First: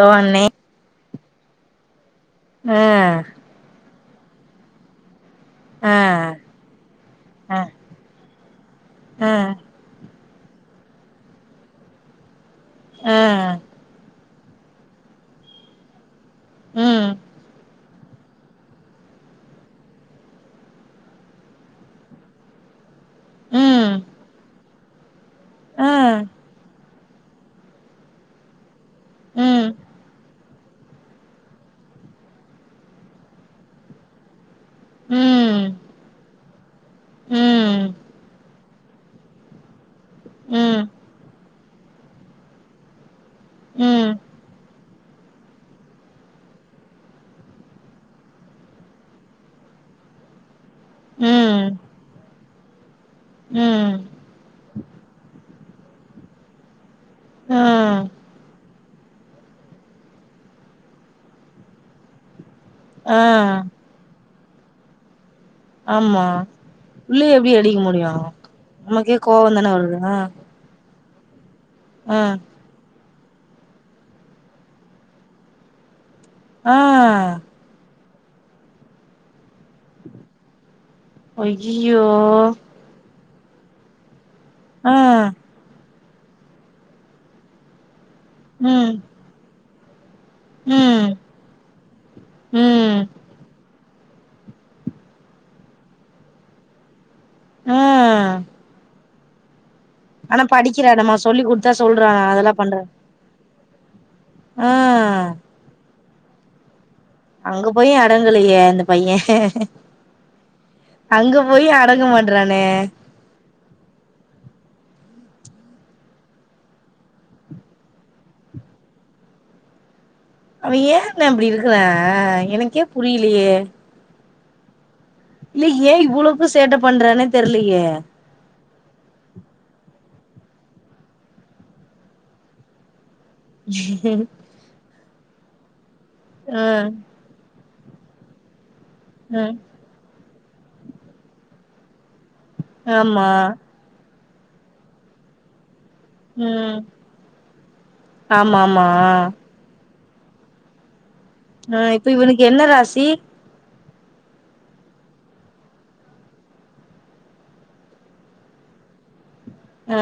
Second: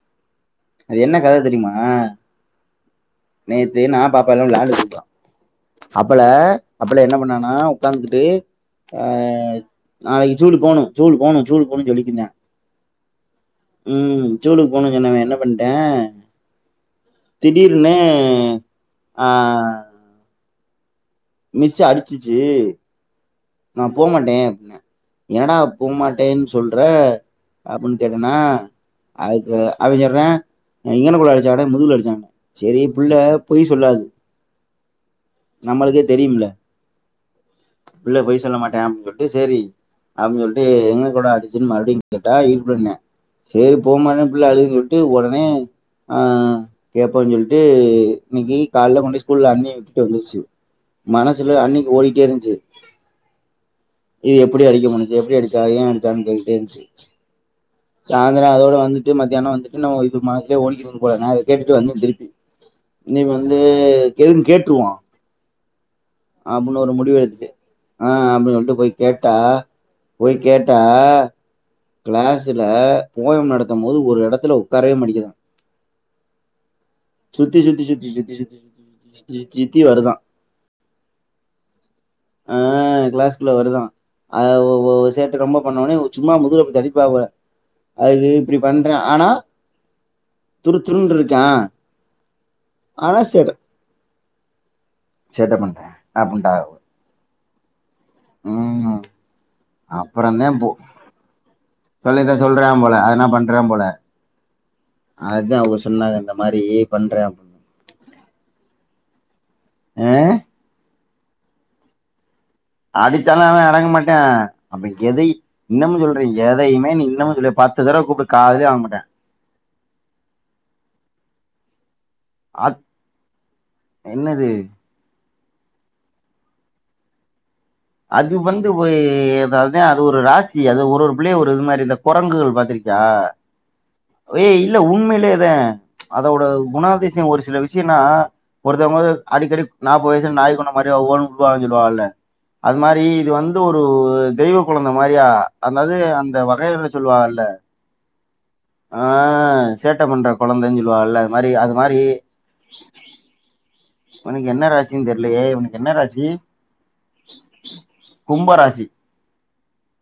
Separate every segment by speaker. Speaker 1: Hello அண்ணே
Speaker 2: அது என்ன கத தெரியுமா?
Speaker 1: ஆ
Speaker 2: நேத்து நா பா அப்பல [unintelligible]
Speaker 1: ஆ
Speaker 2: அப்பல அப்பல என்ன பண்ணான்னா
Speaker 1: ஆ
Speaker 2: உக்காந்துகிட்டு ஆ நாளக்கி ஜூலுக் போகணு ஜூலுக் போகணு ஜூலுக் போகணுனு சொல்லிக்கிருந்தா
Speaker 1: ஆ
Speaker 2: ஜூலுக்கு போகணுன்னு சொன்னவ என்ன பண்ட்டா
Speaker 1: ம்
Speaker 2: திடீர்னு ஆ ஆ மிஸ்ஸு அடிச்சிச்சு நா
Speaker 1: ம்
Speaker 2: போமாட்டே அப்பிட்னா என்னடா
Speaker 1: ஆ
Speaker 2: போமாட்டேன்னு சொல்ற அப்பின்னு கேட்டனா அதுக்கு
Speaker 1: ம்
Speaker 2: அவே சொல்றா ஆ இங்கனக்குள்ள அடிச்சாடா முதுகுல அடிச்சாங்னா செரி புள்ள பொய் சொல்லாது
Speaker 1: ம்
Speaker 2: நம்மளுக்கு ம்ல
Speaker 1: ம்
Speaker 2: பிள்ள பொய் சொ ல்ல மாட்டா அப்டின்னு சொல்ட்டு சேரி அப்டின்னு சொல்ட்டு
Speaker 1: ம்
Speaker 2: எங்கனக்குள்ளடா அடி ச்சன்னு மறுபடியுங் கேட்டா இது பண்ணே சேரி
Speaker 1: ம்
Speaker 2: போமாட்டா பிள்ள அழுகுதுன் சொல் ட்டு ஒடனே ஆ கேப்போன்னு சொல்ட்டு இன்னக்கி கால்ல கொண்டுபோய் ஸ்கூல்ல அண்ணியே விட்டுட்டு வந்துச்சு மனசுல
Speaker 1: ம்
Speaker 2: அண்ணிக்கி ஓடிட்டே இருந்துச்சு
Speaker 1: ம்
Speaker 2: ஏ எப்டி அடிக்க முடிஞ்ச்சு எப்டி அடி ச்சு அது ஏன் அடிச்சாங்கனு கேட்டுட்டே இருந்துச்சு
Speaker 1: ஆ
Speaker 2: சாயந்திரோ அதோட வந்து ட்டு மத்யானோ வந்துட்டு நா இது மாரியே ஓடிக்கினு இருக்க கூடாதுனா இது கேட்டுட்டு வந்து திருப்தி
Speaker 1: ஆ
Speaker 2: இன்னக்கி வந்து எதுக்குனு கேட்ருவோ
Speaker 1: ஆமா
Speaker 2: அப்புன்னு ஒரு முடிவு
Speaker 1: புள்ளைய
Speaker 2: எடுத்துட்டு
Speaker 1: எப்டி அடிக்க முடியு
Speaker 2: ஆ அப்டி அப்டியே போய்
Speaker 1: நமக்கே
Speaker 2: கேட்டா
Speaker 1: கோவந்தான வருது ஆ
Speaker 2: போய் கேட்டா அ
Speaker 1: ஆ
Speaker 2: கிளாஸ்ல போயம் நடத்தும்போது ஒரு எடத்துல உக்காரவே மாட்டிங்கறா
Speaker 1: ஆ
Speaker 2: சுத்தி சுத்தி சுத்தி சுத் தி சுத்தி சுத்தி சுத்தி சுத்தி சுத்தி சுத்தி வருதா
Speaker 1: ஐயய் யோ
Speaker 2: க்குள்ள வருதா ஆ ஒ ஒ சேட்ட ரொம்ப பண்ணவுன்னே சும்மா முதுகுல அப்டி தட்டிருப்பாவ அது இப்டி
Speaker 1: ம்
Speaker 2: பண்றா ஆனா
Speaker 1: ம்
Speaker 2: துருதுருன்ருக்கா
Speaker 1: ம்
Speaker 2: ஆனா சேட்ட சேட்ட பண்றா அப்டின்ட்டாவுக
Speaker 1: ஆ
Speaker 2: ம்
Speaker 1: ஆனா படிக்கிறானாம்மா சொல்லி குடுத்தா சொல்றானா அதல்லா பண்றா
Speaker 2: றா போல
Speaker 1: ஆ
Speaker 2: சொன்னாக இந்த மாரி
Speaker 1: அங்க போயு அடங்கலயே அந்த பைய [inaudible]
Speaker 2: ஆ
Speaker 1: அங்க போயு அடங்க மா
Speaker 2: அடிச்சாலு அவ அடங்க மாட்டா அவ எதை இன்னமு சொல்றே எதையுமே நீ இன்னமு சொல்ற பத்து தடவ கூப்டு காதுலயே வாங்க மாட்டா
Speaker 1: அவ ஏண்ணா அப்டி இருக்கறா ஆ எனக்கே
Speaker 2: அத்-
Speaker 1: புரியிலயே
Speaker 2: என்னது
Speaker 1: இல்ல ஏ இவ்ளக்கு சேட்ட பண்றான்னே தெர்ல
Speaker 2: அது வந் து போய் அது அதா அது ஒரு ராசி அது ஒரு ஒரு பிள்ளைக ஒரு இது மாரி இந்த கொரங்குகள் பாத்திருக்கியா ஏய் இல்ல உண்மை லயேதா அதோட
Speaker 1: ம்
Speaker 2: குணாதிசியோ ஒரு சில வி ஷியன்னா ஒருத்தவங்க வந்து
Speaker 1: ம்
Speaker 2: அடிக்கடி நாப்பது வய சுல நாய் குணோ மாரி ஒவ்வொன்னு இருப்பாகன்னு சொல்லுவாகல்ல அது மாரி
Speaker 1: ஆமா
Speaker 2: இது வந்து ஒரு தெய்வக்குழந்த மாரியா அது மாரி அந்த
Speaker 1: ம்
Speaker 2: வகையற சொல்லுவாகல்ல
Speaker 1: ஆமா ஆமா
Speaker 2: ஆ சேட்ட பண்ற கொழந்தைன்னு சொல்லுவாகல்ல
Speaker 1: ஆ இப்ப இவனுக்கு என்ன ராசி
Speaker 2: இவனுக்கு என்ன ராசின்னு தெர்லயே இவனுக்கு என்ன ராசி கும்ப ராசி
Speaker 1: ஆ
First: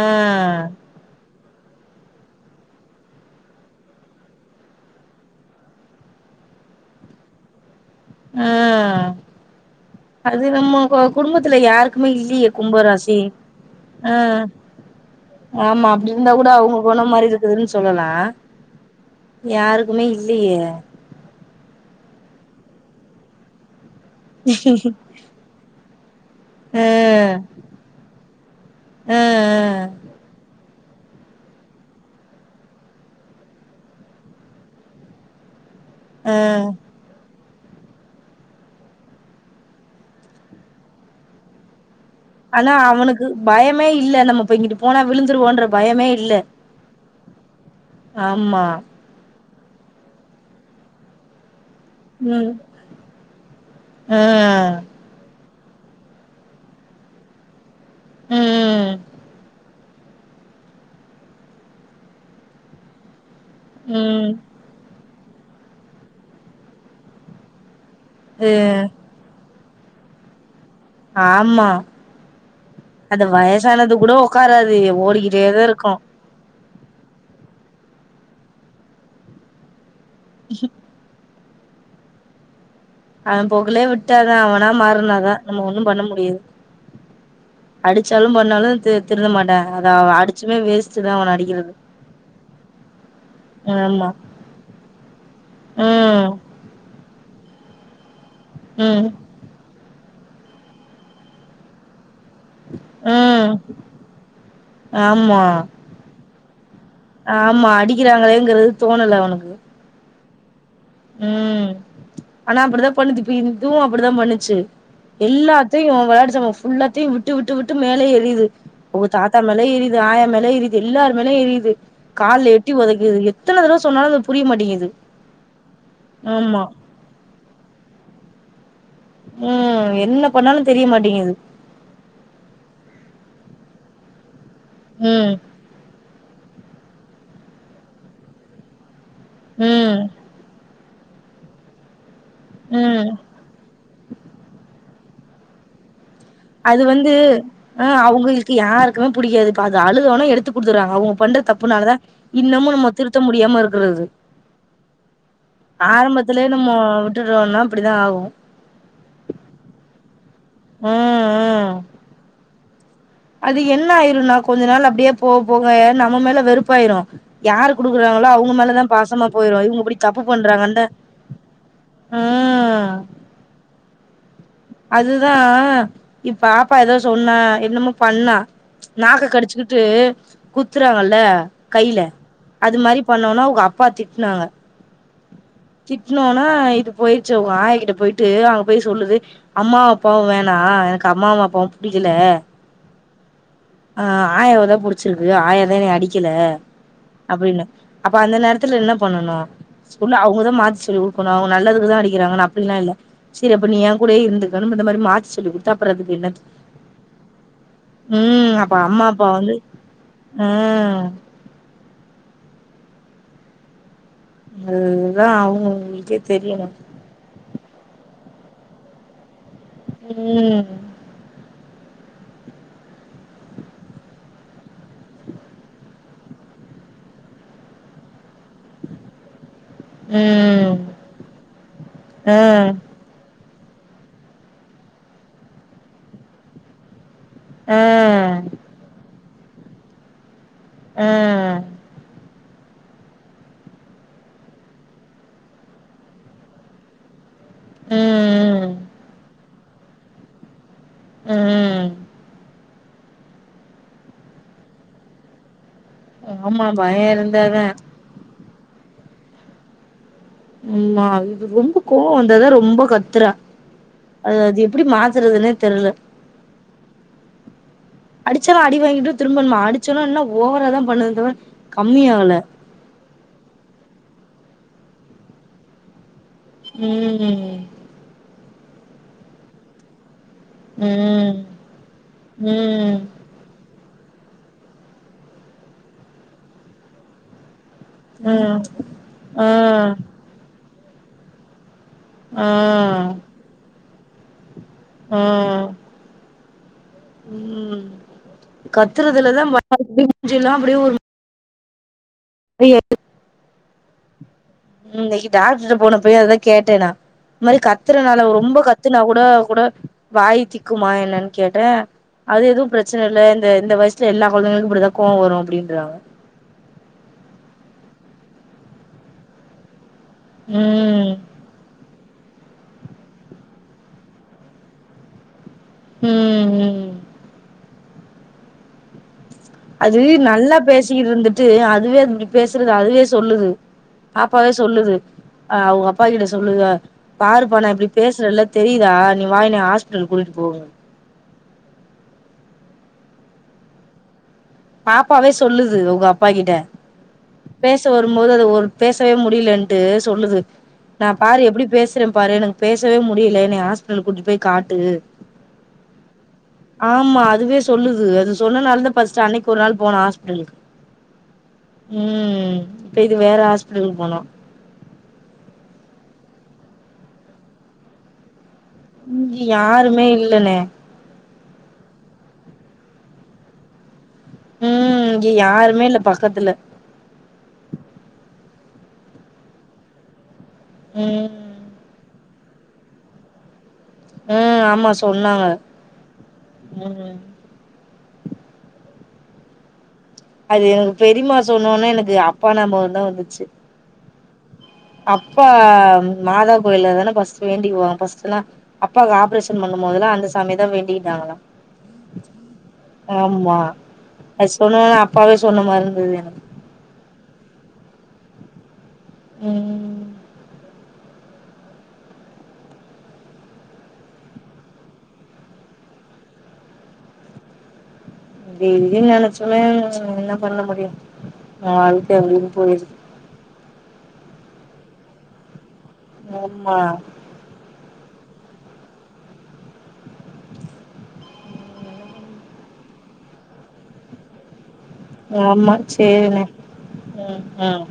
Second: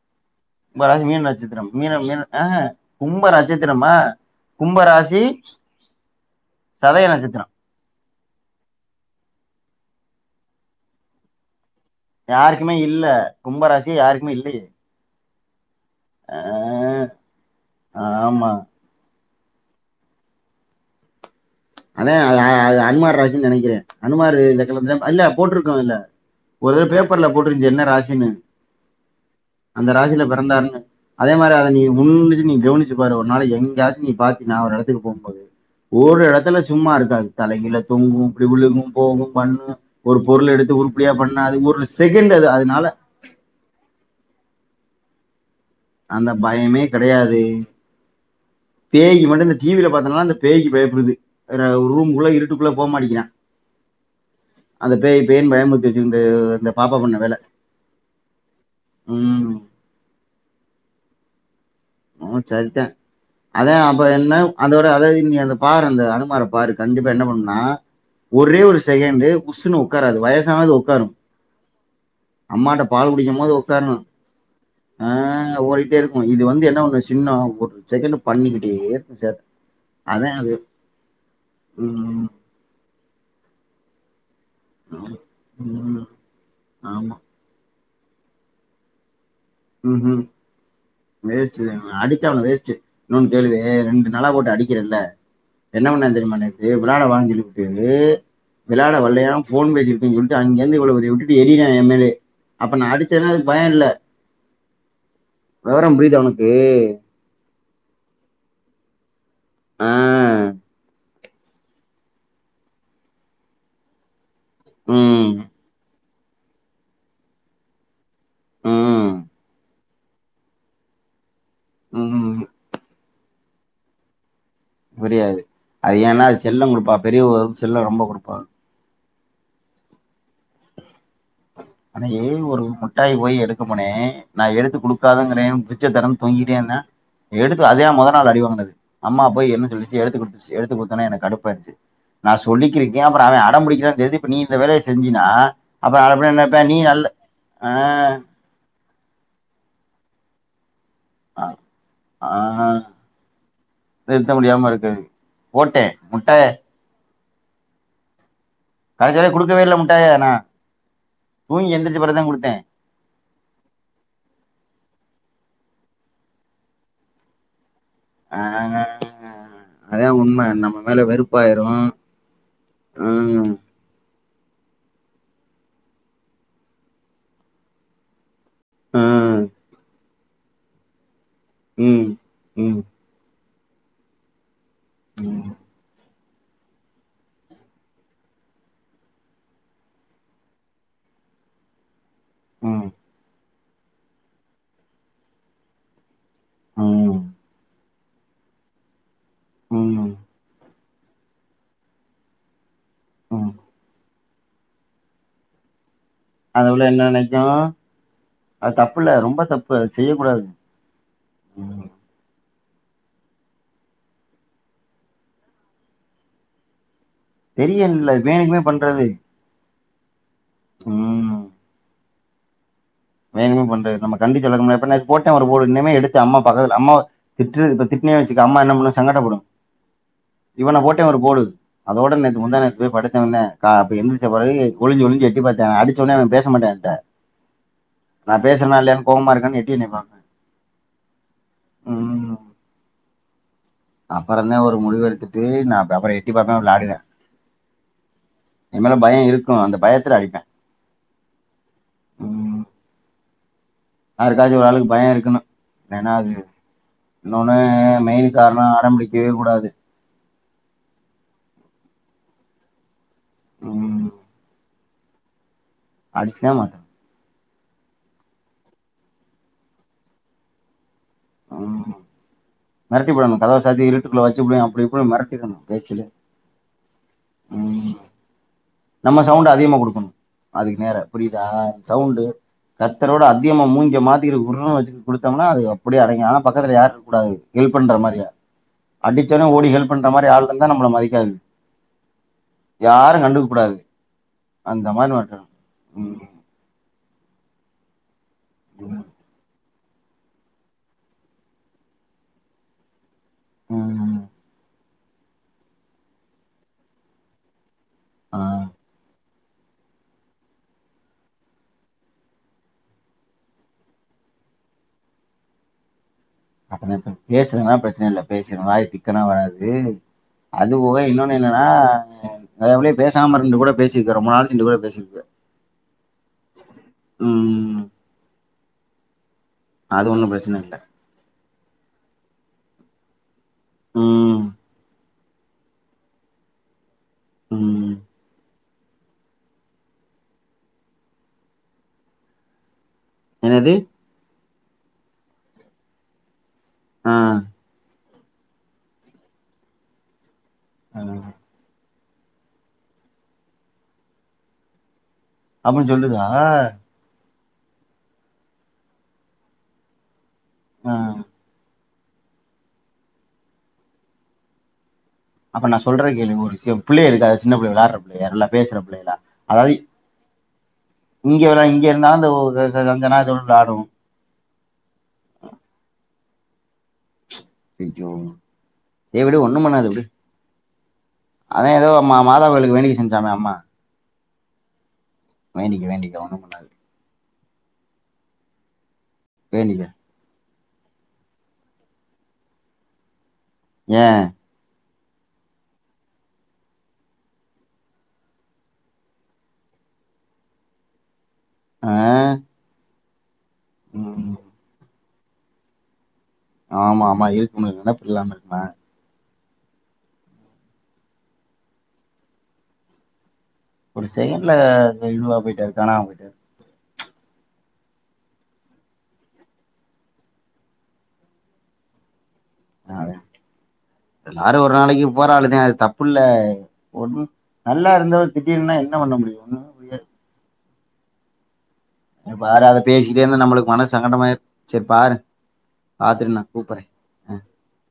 Speaker 2: கும்ப ராசி மீன ந ட்சித்திரம் மீன மீன ஆஹா கும்ப நட்சத்திரம்மா கும்ப ராசி சதய நட்சத்திரோ
Speaker 1: ஆ அது நம்மோ கொ குடும்பத்துல யாரு
Speaker 2: யாருக்குமே இல்ல கும்ப ராசி
Speaker 1: ஆ
Speaker 2: யாருக்குமே இல்லயே
Speaker 1: ஆமா அப்டி இருந்தா கூட அவங்க கொணோ மாரி இருக்குதுன்னு சொல்லலா
Speaker 2: ஆமா
Speaker 1: யாருக்குமே இல்லியே
Speaker 2: அதா அது ஆ அது அன்மார் ராசின்னு நெனைக்கிறே அனுமாரு இந்த கிழ இந்த இல்ல போட்ருக்கு அதுல ஒரு
Speaker 1: ஆ
Speaker 2: பேப்பர்ல போட்ருந்துச்சு என்ன ராசின்னு
Speaker 1: ஆ ஆ
Speaker 2: அந்த ராசில பிறந்தாருன்னு அதே மார அத நீ உன்னிச்சு நீ கவுனிச்சு பாரு ஒரு நாளைக்கி எங்கயாச்சு நீ பாத்தயினா ஒரு எடத்துக்கு போம்போது ஒரு
Speaker 1: ஆ
Speaker 2: எடத்துல சும்மா இருக்காது தலைகீழா தொங்கு இப்டி விழுகு போகு பண்ணு ஒரு பொருள எடுத்து உருப்படியா பண்ணாது ஒரு செகண்ட் அது
Speaker 1: ஆனா
Speaker 2: அதனால
Speaker 1: அவனுக்கு பயமே இல்ல நம்ம இப்போ இங்கிட்டு போனா விழுந்துடுவோன்ற
Speaker 2: அந்த பயமே கெடையாது
Speaker 1: ஆமா
Speaker 2: டிவில பாத்தன்னா அந்த பேய்க்கி பயப்படுது எதுனா ரூம்க்குள்ள
Speaker 1: ம்
Speaker 2: இருட்டுக்குள்ள போமாட்டிங்கிறா
Speaker 1: ஆ
Speaker 2: அந்த பேய் பேய்னு பயமு இண்டக்கி இந்த இந்த பாப்பா பண்ண வேல
Speaker 1: ம்
Speaker 2: ம் அவ சரித்தா அதா அப்பற
Speaker 1: ம்
Speaker 2: என்ன அதோட அத நீ அத பாரு அந்த அனுமார பாரு கண்டிப்பா என்ன பண்ணுனா
Speaker 1: அ
Speaker 2: ஒரே ஒரு செகண்டு் உஸ்ஸுனு உக்காராது வயசானா அது
Speaker 1: ஆமா
Speaker 2: பால்
Speaker 1: அது
Speaker 2: குடிக்கும் போது உட்காரணும்
Speaker 1: வயசானது கூட உக்காராது ஓடிக்கிட்டேதா இருக்கு
Speaker 2: து என்ன ஒண்ணு சின்ன ஒரு செகண்ட் பண்ணிக்கிட்டே இருக்கு சேட்ட அதா அது ம்
Speaker 1: அவ போக்குலயே விட்டு அ து அவனா மாறுனாதா நம்ம ஒண்ணும் பண்ண
Speaker 2: ம்.
Speaker 1: முடியாது
Speaker 2: ஆமா.
Speaker 1: அடிச்சாலும் பண்ணாலு தி திருந்த மாட்டா அத அவ
Speaker 2: ம்ஹூம்
Speaker 1: அடிச்சுமே வேஸ்ட் தா அவன
Speaker 2: வேஸ்ட்டு
Speaker 1: அடிக்கிறது
Speaker 2: அடிச்சாலு வேஸ்ட்டு இன்னொன்னு கேளுவே
Speaker 1: ஆமா
Speaker 2: ரெண்டு நாளா போட்டு அடிக்கிற இல்ல என்ன பண்ணா
Speaker 1: ம்
Speaker 2: தெரியுமா நேத்து விளாட வான்னு சொல்லிப்பு ட்டு வெளையாட
Speaker 1: ம்
Speaker 2: வர்லயா ஃபோன் பேசிட் ருக்கேன்னு சொல்ட்டு அங்கிருந்து இவ்ளோ பெரிய விட்டுட்டு எறியறா எம்மேலயே அப்ப நா அடிச்சன்னா
Speaker 1: ம்
Speaker 2: அதுக்கு பயோ இல்ல
Speaker 1: ஆமா
Speaker 2: விவரம் புரியுதா உனக்கு?
Speaker 1: ஆமா அடிக்கிறாங்களேங்கிறது தோணல அவனு க்கு
Speaker 2: அ
Speaker 1: ம் ஆனா அப்பிடிதா பண்ணுது இப்ப இது இதுவு அப்பிடிதா பண்ணு ச்சு
Speaker 2: ம்.
Speaker 1: எல்லாத்தையு வெளையாட்டு ஜாமா ஃபுல்லாத்தையு விட்டு விட்டு விட்டு மேலயே எறி யுது அவுங்க
Speaker 2: ம்.
Speaker 1: தாத்தா மேல எறி யுது ஆயா மேல எறியுது எல்லாரு மேல எறியு து
Speaker 2: ம்.
Speaker 1: கால்ல எட்டி ஒதைக்கிது எ எத்தன தடவ சொன்னாலு புரியமாட்டிங்குது
Speaker 2: புரியாது. அது ஏன்னா அது செல்லங் குடுப்பா பெரியவுக அது செல்ல ரொம்ப குடுப்பா அ
Speaker 1: ம் என்ன பண்ணாலு தெரியமாட்டேங்குது
Speaker 2: அன்னக்கி ஒரு முட்டாய் போய் எடுக்க போனே நா எடுத்து
Speaker 1: ம்
Speaker 2: குடுக்காதங்கிறே பிச்சு தரன் தொங்கிட்டே இருந்தா எடுப்பு அதே மொத நாள் அடி வாங்னது அம்மா போய் என்ன
Speaker 1: ம்
Speaker 2: சொல்லுச்சு எடுத்து குடுத்துச்சு எடுத்து குடுத் தவுன்னே எனக்கு கடுப்பாயிடுச்சு நான் சொல்லிக்கிருக்கே
Speaker 1: ம்
Speaker 2: அப்புற அவே அடம்புடிக்கிறான்னு தெரிது இப்ப நீ இந்த வேலய செஞ்சியினா அப்பறோ [unintelligible]
Speaker 1: அது வந்து ஆ அவங்களுக்கு யாரு க்கு புடிக்காது இப்ப அது அழுத உட்னே எடுத்து குடுத் தர்றாங்க அவுங்க பண்ற
Speaker 2: ஆ,
Speaker 1: தப்புனாலதா
Speaker 2: ஆ,
Speaker 1: இன்னமு நம்ம திருத்த முடியாம இருக்குறது
Speaker 2: நிறுத்த முடியாம இருக்கு போட்டேன்
Speaker 1: ஆரம்பத்தில
Speaker 2: முட்டாய
Speaker 1: நம்மோ விட்டுட்டோன்னா அப்பிடிதா ஆகு
Speaker 2: கடைசிவர குடுக்கவே இல்ல முட்டாய நா
Speaker 1: ம் ம்
Speaker 2: தூங்கி எந்திரிச்ச பெறகுதா குடுத்தே
Speaker 1: அது என்ன ஆயிருன்னா கொஞ்ச நாள் அப்டியே போக போக நம்ம மேல வெறுப்பாயிரு யாரு குடுக்குறாங்களோ அவங்க மேலதா
Speaker 2: ஆ,
Speaker 1: பாசமா போயிரு இவங்க இப்பிடி
Speaker 2: அதான்
Speaker 1: தப்பு
Speaker 2: உண்மை நம்ம
Speaker 1: பண்றாங்கன்னு
Speaker 2: மேல வெறுப்பாயிரும்
Speaker 1: ம்
Speaker 2: ம்
Speaker 1: அதுதா இ பாப்பா எதோ சொன்னா என்னமோ பண்ணா நாக்க
Speaker 2: ம்
Speaker 1: கடிச்சுக்கிட்டு குத்துறாகல்ல கைல
Speaker 2: ம் ம்
Speaker 1: அது மாரி பண்ணவுன்னே அவங்க அ ப்பா திட்னாங்க
Speaker 2: ம்.
Speaker 1: திட்னவுன்னா இது போயிருச்சு அவங்க ஆயாகிட்ட போயிட்டு அங்க போய் சொல்லுது அம்மா அப்பாவு வேணா எனக்கு அம்மாவு அப்பாவு புடி க்கில
Speaker 2: ம்.
Speaker 1: ஆ ஆயாவதா புடிச்சிருக்கு ஆயாதா என்னய அடி க்கில
Speaker 2: ம்.
Speaker 1: அப்பிடின்னு அப்ப அந்த நேரத்துல என்ன பண்ணனு
Speaker 2: ம்.
Speaker 1: சொல்லு அவுங்கதா மாத்தி சொல்லி குடுக்கணு அவங்க நல்லதுக்குதா அடிக்கிறாங்கன்னு அப்பிடிலா இல்ல
Speaker 2: ம்.
Speaker 1: சேரி அப்ப நீ ஏன் கூடயே இருந்துரு தெனமு இந்த மாரி மாத்தி சொல்லி குடுத்தா அப்புற அது
Speaker 2: அந்த பிள்ள என்ன நெனைக்கு
Speaker 1: ம்
Speaker 2: அது
Speaker 1: அப்ப அம்மா
Speaker 2: தப்புல்ல
Speaker 1: அப்பா
Speaker 2: ரொம்ப
Speaker 1: வந்து
Speaker 2: தப்பு அத செய்ய கூடாது
Speaker 1: ஆ
Speaker 2: ம்
Speaker 1: அதுதா அவுங்கவுங்களுக்கே தெரியணு
Speaker 2: தெரியாம இல்ல அது வேணுக்குமே பண்றது
Speaker 1: ம்
Speaker 2: வேணும்னே பண்றது நம்ம கண்டிக்கல நம்ம அப்பற நேத்து போட்டே ஒரு போடு இனிமே எடுத்து அம்மா பக்கத்துல அம்மாவ திட்டு இப்ப திட்னே வச்சுக்க அம்மா என்ன பண்ணு சங்கடப்படு
Speaker 1: ம்
Speaker 2: இவன போட்டே ஒரு போடு அதோட
Speaker 1: ஆ
Speaker 2: நேத்து முந்தா நேத்து போய் படுத்தவந்தே கா அப்ப எந்திரிச்ச பெறகு ஒளிஞ்சு ஒளிஞ்சு எட்டி பாத்தா அடிச்சவுன்னே அவ பேச மாட்டா என்ட்ட
Speaker 1: ஆ
Speaker 2: நா பேசறனா இல்லையானு கோவமா இரு [unintelligible] எட்டி என்னய பாப்பா
Speaker 1: ஆ
Speaker 2: ம் அப்பறந்தா ஒரு முடிவு எடுத்துட்டு நா அப்ப அப்பற எட்டி பாப்பா வெளாடுனே
Speaker 1: ம்
Speaker 2: எம்மேல பயோ இரு க்கு அந்த பயத்துல அடிப்பே
Speaker 1: ம்
Speaker 2: யாருக்காச்சு ஒரு ஆளுக்கு பயோ இருக்கணு இல்லன்னா அது
Speaker 1: ஆமா பய
Speaker 2: இன்னொன்னு
Speaker 1: இருந்தாதா
Speaker 2: மெய்ன் காரணோ அடம்புடிக்கவே கூடாது
Speaker 1: ம் அது இது ரொம்ப கோவோ வந்தாதா ரொம்ப கத் துறா அது அது எ ப்பிடி மாத்தறதுன்னே
Speaker 2: அடிச்சுதா மாத்தணு
Speaker 1: அடிச்சாலு அடி வாங்கிட்டு திரும்ப நம்ம அடிச்சாலு இன்னா ஓவராதா பண்ணுது தவிர
Speaker 2: ம்
Speaker 1: கம்மியாகல
Speaker 2: மெரட்டிப்புடனு கதவ சாத்தி இருட்டுக்குள்ள வ ச்சுப்புடுவே அப்டி இப்டி மெரட்டிரணு பேச்சுலயே
Speaker 1: ம்
Speaker 2: நம்ம சவுண்டு அதிகமா குடுக்கணு அதுக்கு நேரா
Speaker 1: ம்
Speaker 2: புரியுதா சவுண்டு
Speaker 1: ம்
Speaker 2: கத்தறோட அதிகமா மூஞ்சிய மாத் தி இது உர்ருனு வச்சுக்கிட்டு குடுத்தோம்னா அது அப்பிடியே அடங்கிரு ஆனா பக்கத்துல யாரு இருக்க கூடாது ஹெல்ப் பண்ற மாரியா
Speaker 1: ம் ஆ
Speaker 2: அடிச்சவுன்னே ஓடி ஹெல்ப் பண்ற மாரி ஆள் [unintelligible] ந்தா நம்மள மதிக்காது
Speaker 1: ஆ
Speaker 2: யாரு கண்டுக்க கூடாது அந்த மாரி
Speaker 1: ஆ
Speaker 2: மெரட்டணு ம்
Speaker 1: ம் கத்துறதுலதா [inaudible] எல்லா அப்டியே ஒரு [unintelligible]
Speaker 2: ம்
Speaker 1: ம் இன்னக்கி டாக்ட்ருகிட்ட போனப்பயு அதுதா கேட்ட நா இந்த மாரி க த்துறனால
Speaker 2: ஆ.
Speaker 1: ரொம்ப கத்துனா கூட கூட வாய் திக்குமா என்னன்னு கேட்டே அது எதுவு பிரச்சன இல்ல இந்த இந்த வயசுல எல்லா கொழந்தைங்களுக்கு இப்பிடிதா கோவோ வரு அப்டின்றாங்க
Speaker 2: அப்பனா இப்ப பேசுதுன்னா பிரச்சன இல்ல பேசிரு வாய் திக்கல்லா வராது அது போக
Speaker 1: ம்
Speaker 2: இன்னொன்னு என்னன்னா நெறைய புள்ளைக பேசாம இருந்து கூட பேசிருக்கு ரொம்ப நாள் சேந்து கூட பேசிருக்கு
Speaker 1: ம் ம் அது
Speaker 2: ஒண்ணும்
Speaker 1: நல்லா
Speaker 2: பிரச்சனை இல்ல.
Speaker 1: பேசிக்கிட்டு இருந்துட்டு அத் அதுவே இப்டி பேசுறது அதுவே சொல்லுது
Speaker 2: ம்.
Speaker 1: பாப்பாவே சொல்லுது ஆ அவுங்க அப்பா கிட்ட சொல்லுது பாருப்பா நா இப்டி
Speaker 2: ம்.
Speaker 1: பேசுறல்ல தெரியுதா நீ வா என்ன ஹாஸ்பிடல் கூட்டிட்டு போங்குது
Speaker 2: என்னது
Speaker 1: பாப்பாவே சொல்லுது அவுங்க அப்பா கிட்ட
Speaker 2: ஆ.
Speaker 1: பேச வ ரும்போது அது ஒரு பேசவே முடியலன்ட்டு சொல்லுது
Speaker 2: ஆ.
Speaker 1: நா பாரு எப்டி பே சற பாரு எனக்கு பேசவே முடியல என்னய ஆஸ்பிட்டலுக்கு கூட்டிட்டு போய் காட்டு
Speaker 2: அப்பிடின்னு சொல்லுதா
Speaker 1: ஆமா அதுவே சொல்லுது அது சொன்னனாலதா ஃபஸ்ட்டு அன்னக் கி ஒரு நாள் போனோ ஆஸ்பிட்டலுக்கு
Speaker 2: ஆ
Speaker 1: ம் இப்ப இது வேற ஆஸ்பிட்டலுக்கு போனோ
Speaker 2: இப்ப நா சொல்ற கேளு ஒரு விஷயோ பிள்ளைக இருக்கா அதாது சின்ன பிள்ளைக வெளாடற பிள்ளைக நல்லா பேசுற பிள்ளைகளா?
Speaker 1: இங்க
Speaker 2: அதாவது
Speaker 1: யாருமே இல்லண்ணே
Speaker 2: இங்க வேண்டா இங்க இருந்தா அந்த [unintelligible]
Speaker 1: ம் இங்க யாருமே இல்ல பக்கத்துல
Speaker 2: ஐயயோ சேரி விடு ஒண்ணும் பண்ணாது விடு
Speaker 1: ம்
Speaker 2: அதா ஏதோ மாப் மாதாவளுக்கு வேணிக்க செஞ்சானா அம்மா
Speaker 1: ம் ஆமா ஸ் சொன்னாங்க
Speaker 2: வேண்டிக்க வேண்டிக்க ஒண்ணும் பண்ணாது
Speaker 1: ம் ம்
Speaker 2: வேண்டிக்க
Speaker 1: அது பெரியமா சொன்ன ஒன்னே எனக்கு அப்பா நாபகந்தா வந்துச்சு
Speaker 2: ஏ
Speaker 1: அப்பா மாதா கோயில்லதான பஸ்ட் வேண்டிக்குவோ பஸ்ட்டுளா அப்பாவுக்கு ஆப்ரேஷன் பண்ணும் போதுல்லா அந்த சாமியதா வேண்டிக்கிட்டாங்களா
Speaker 2: ஆ?
Speaker 1: ச்சா ஆம் மா
Speaker 2: ம்.
Speaker 1: அது சொல்லலன்னா ப் அப்பாவே சொன்ன மார் இருந்துது எனக்கு
Speaker 2: ஆமா ஆமா இருக்குமே நெனப்பு இல்லாம இருக்குமா
Speaker 1: ம் ம் ம்
Speaker 2: ஒரு செகண்ட்ல ஆ இதுவா போயிட்டாரு காணாம போயிட்டாரு
Speaker 1: டெய்லியு நெனைச்சுமே என்ன பண்ண முடியு வாழ்க்க அவ்ளோதா
Speaker 2: அது எல்லாரு ஒரு நாளைக்குப் போராளுதே அது தப் ப்புள்ளய்
Speaker 1: ஆமா
Speaker 2: ஒ நல்லா இருந்தவர் திடீர்ன்னு என்ன பண்ண முடியு ஒன்னுமே முடியாது வேற அத பேசிட்டே இருந்தா நம்முளுக்கு மனசு சங்கடமாயிரு சரி பாரு
Speaker 1: ஆமா
Speaker 2: பாத்துட்டு
Speaker 1: சேரினே
Speaker 2: நான் கூப்பிடுறேன்
Speaker 1: ம் ம்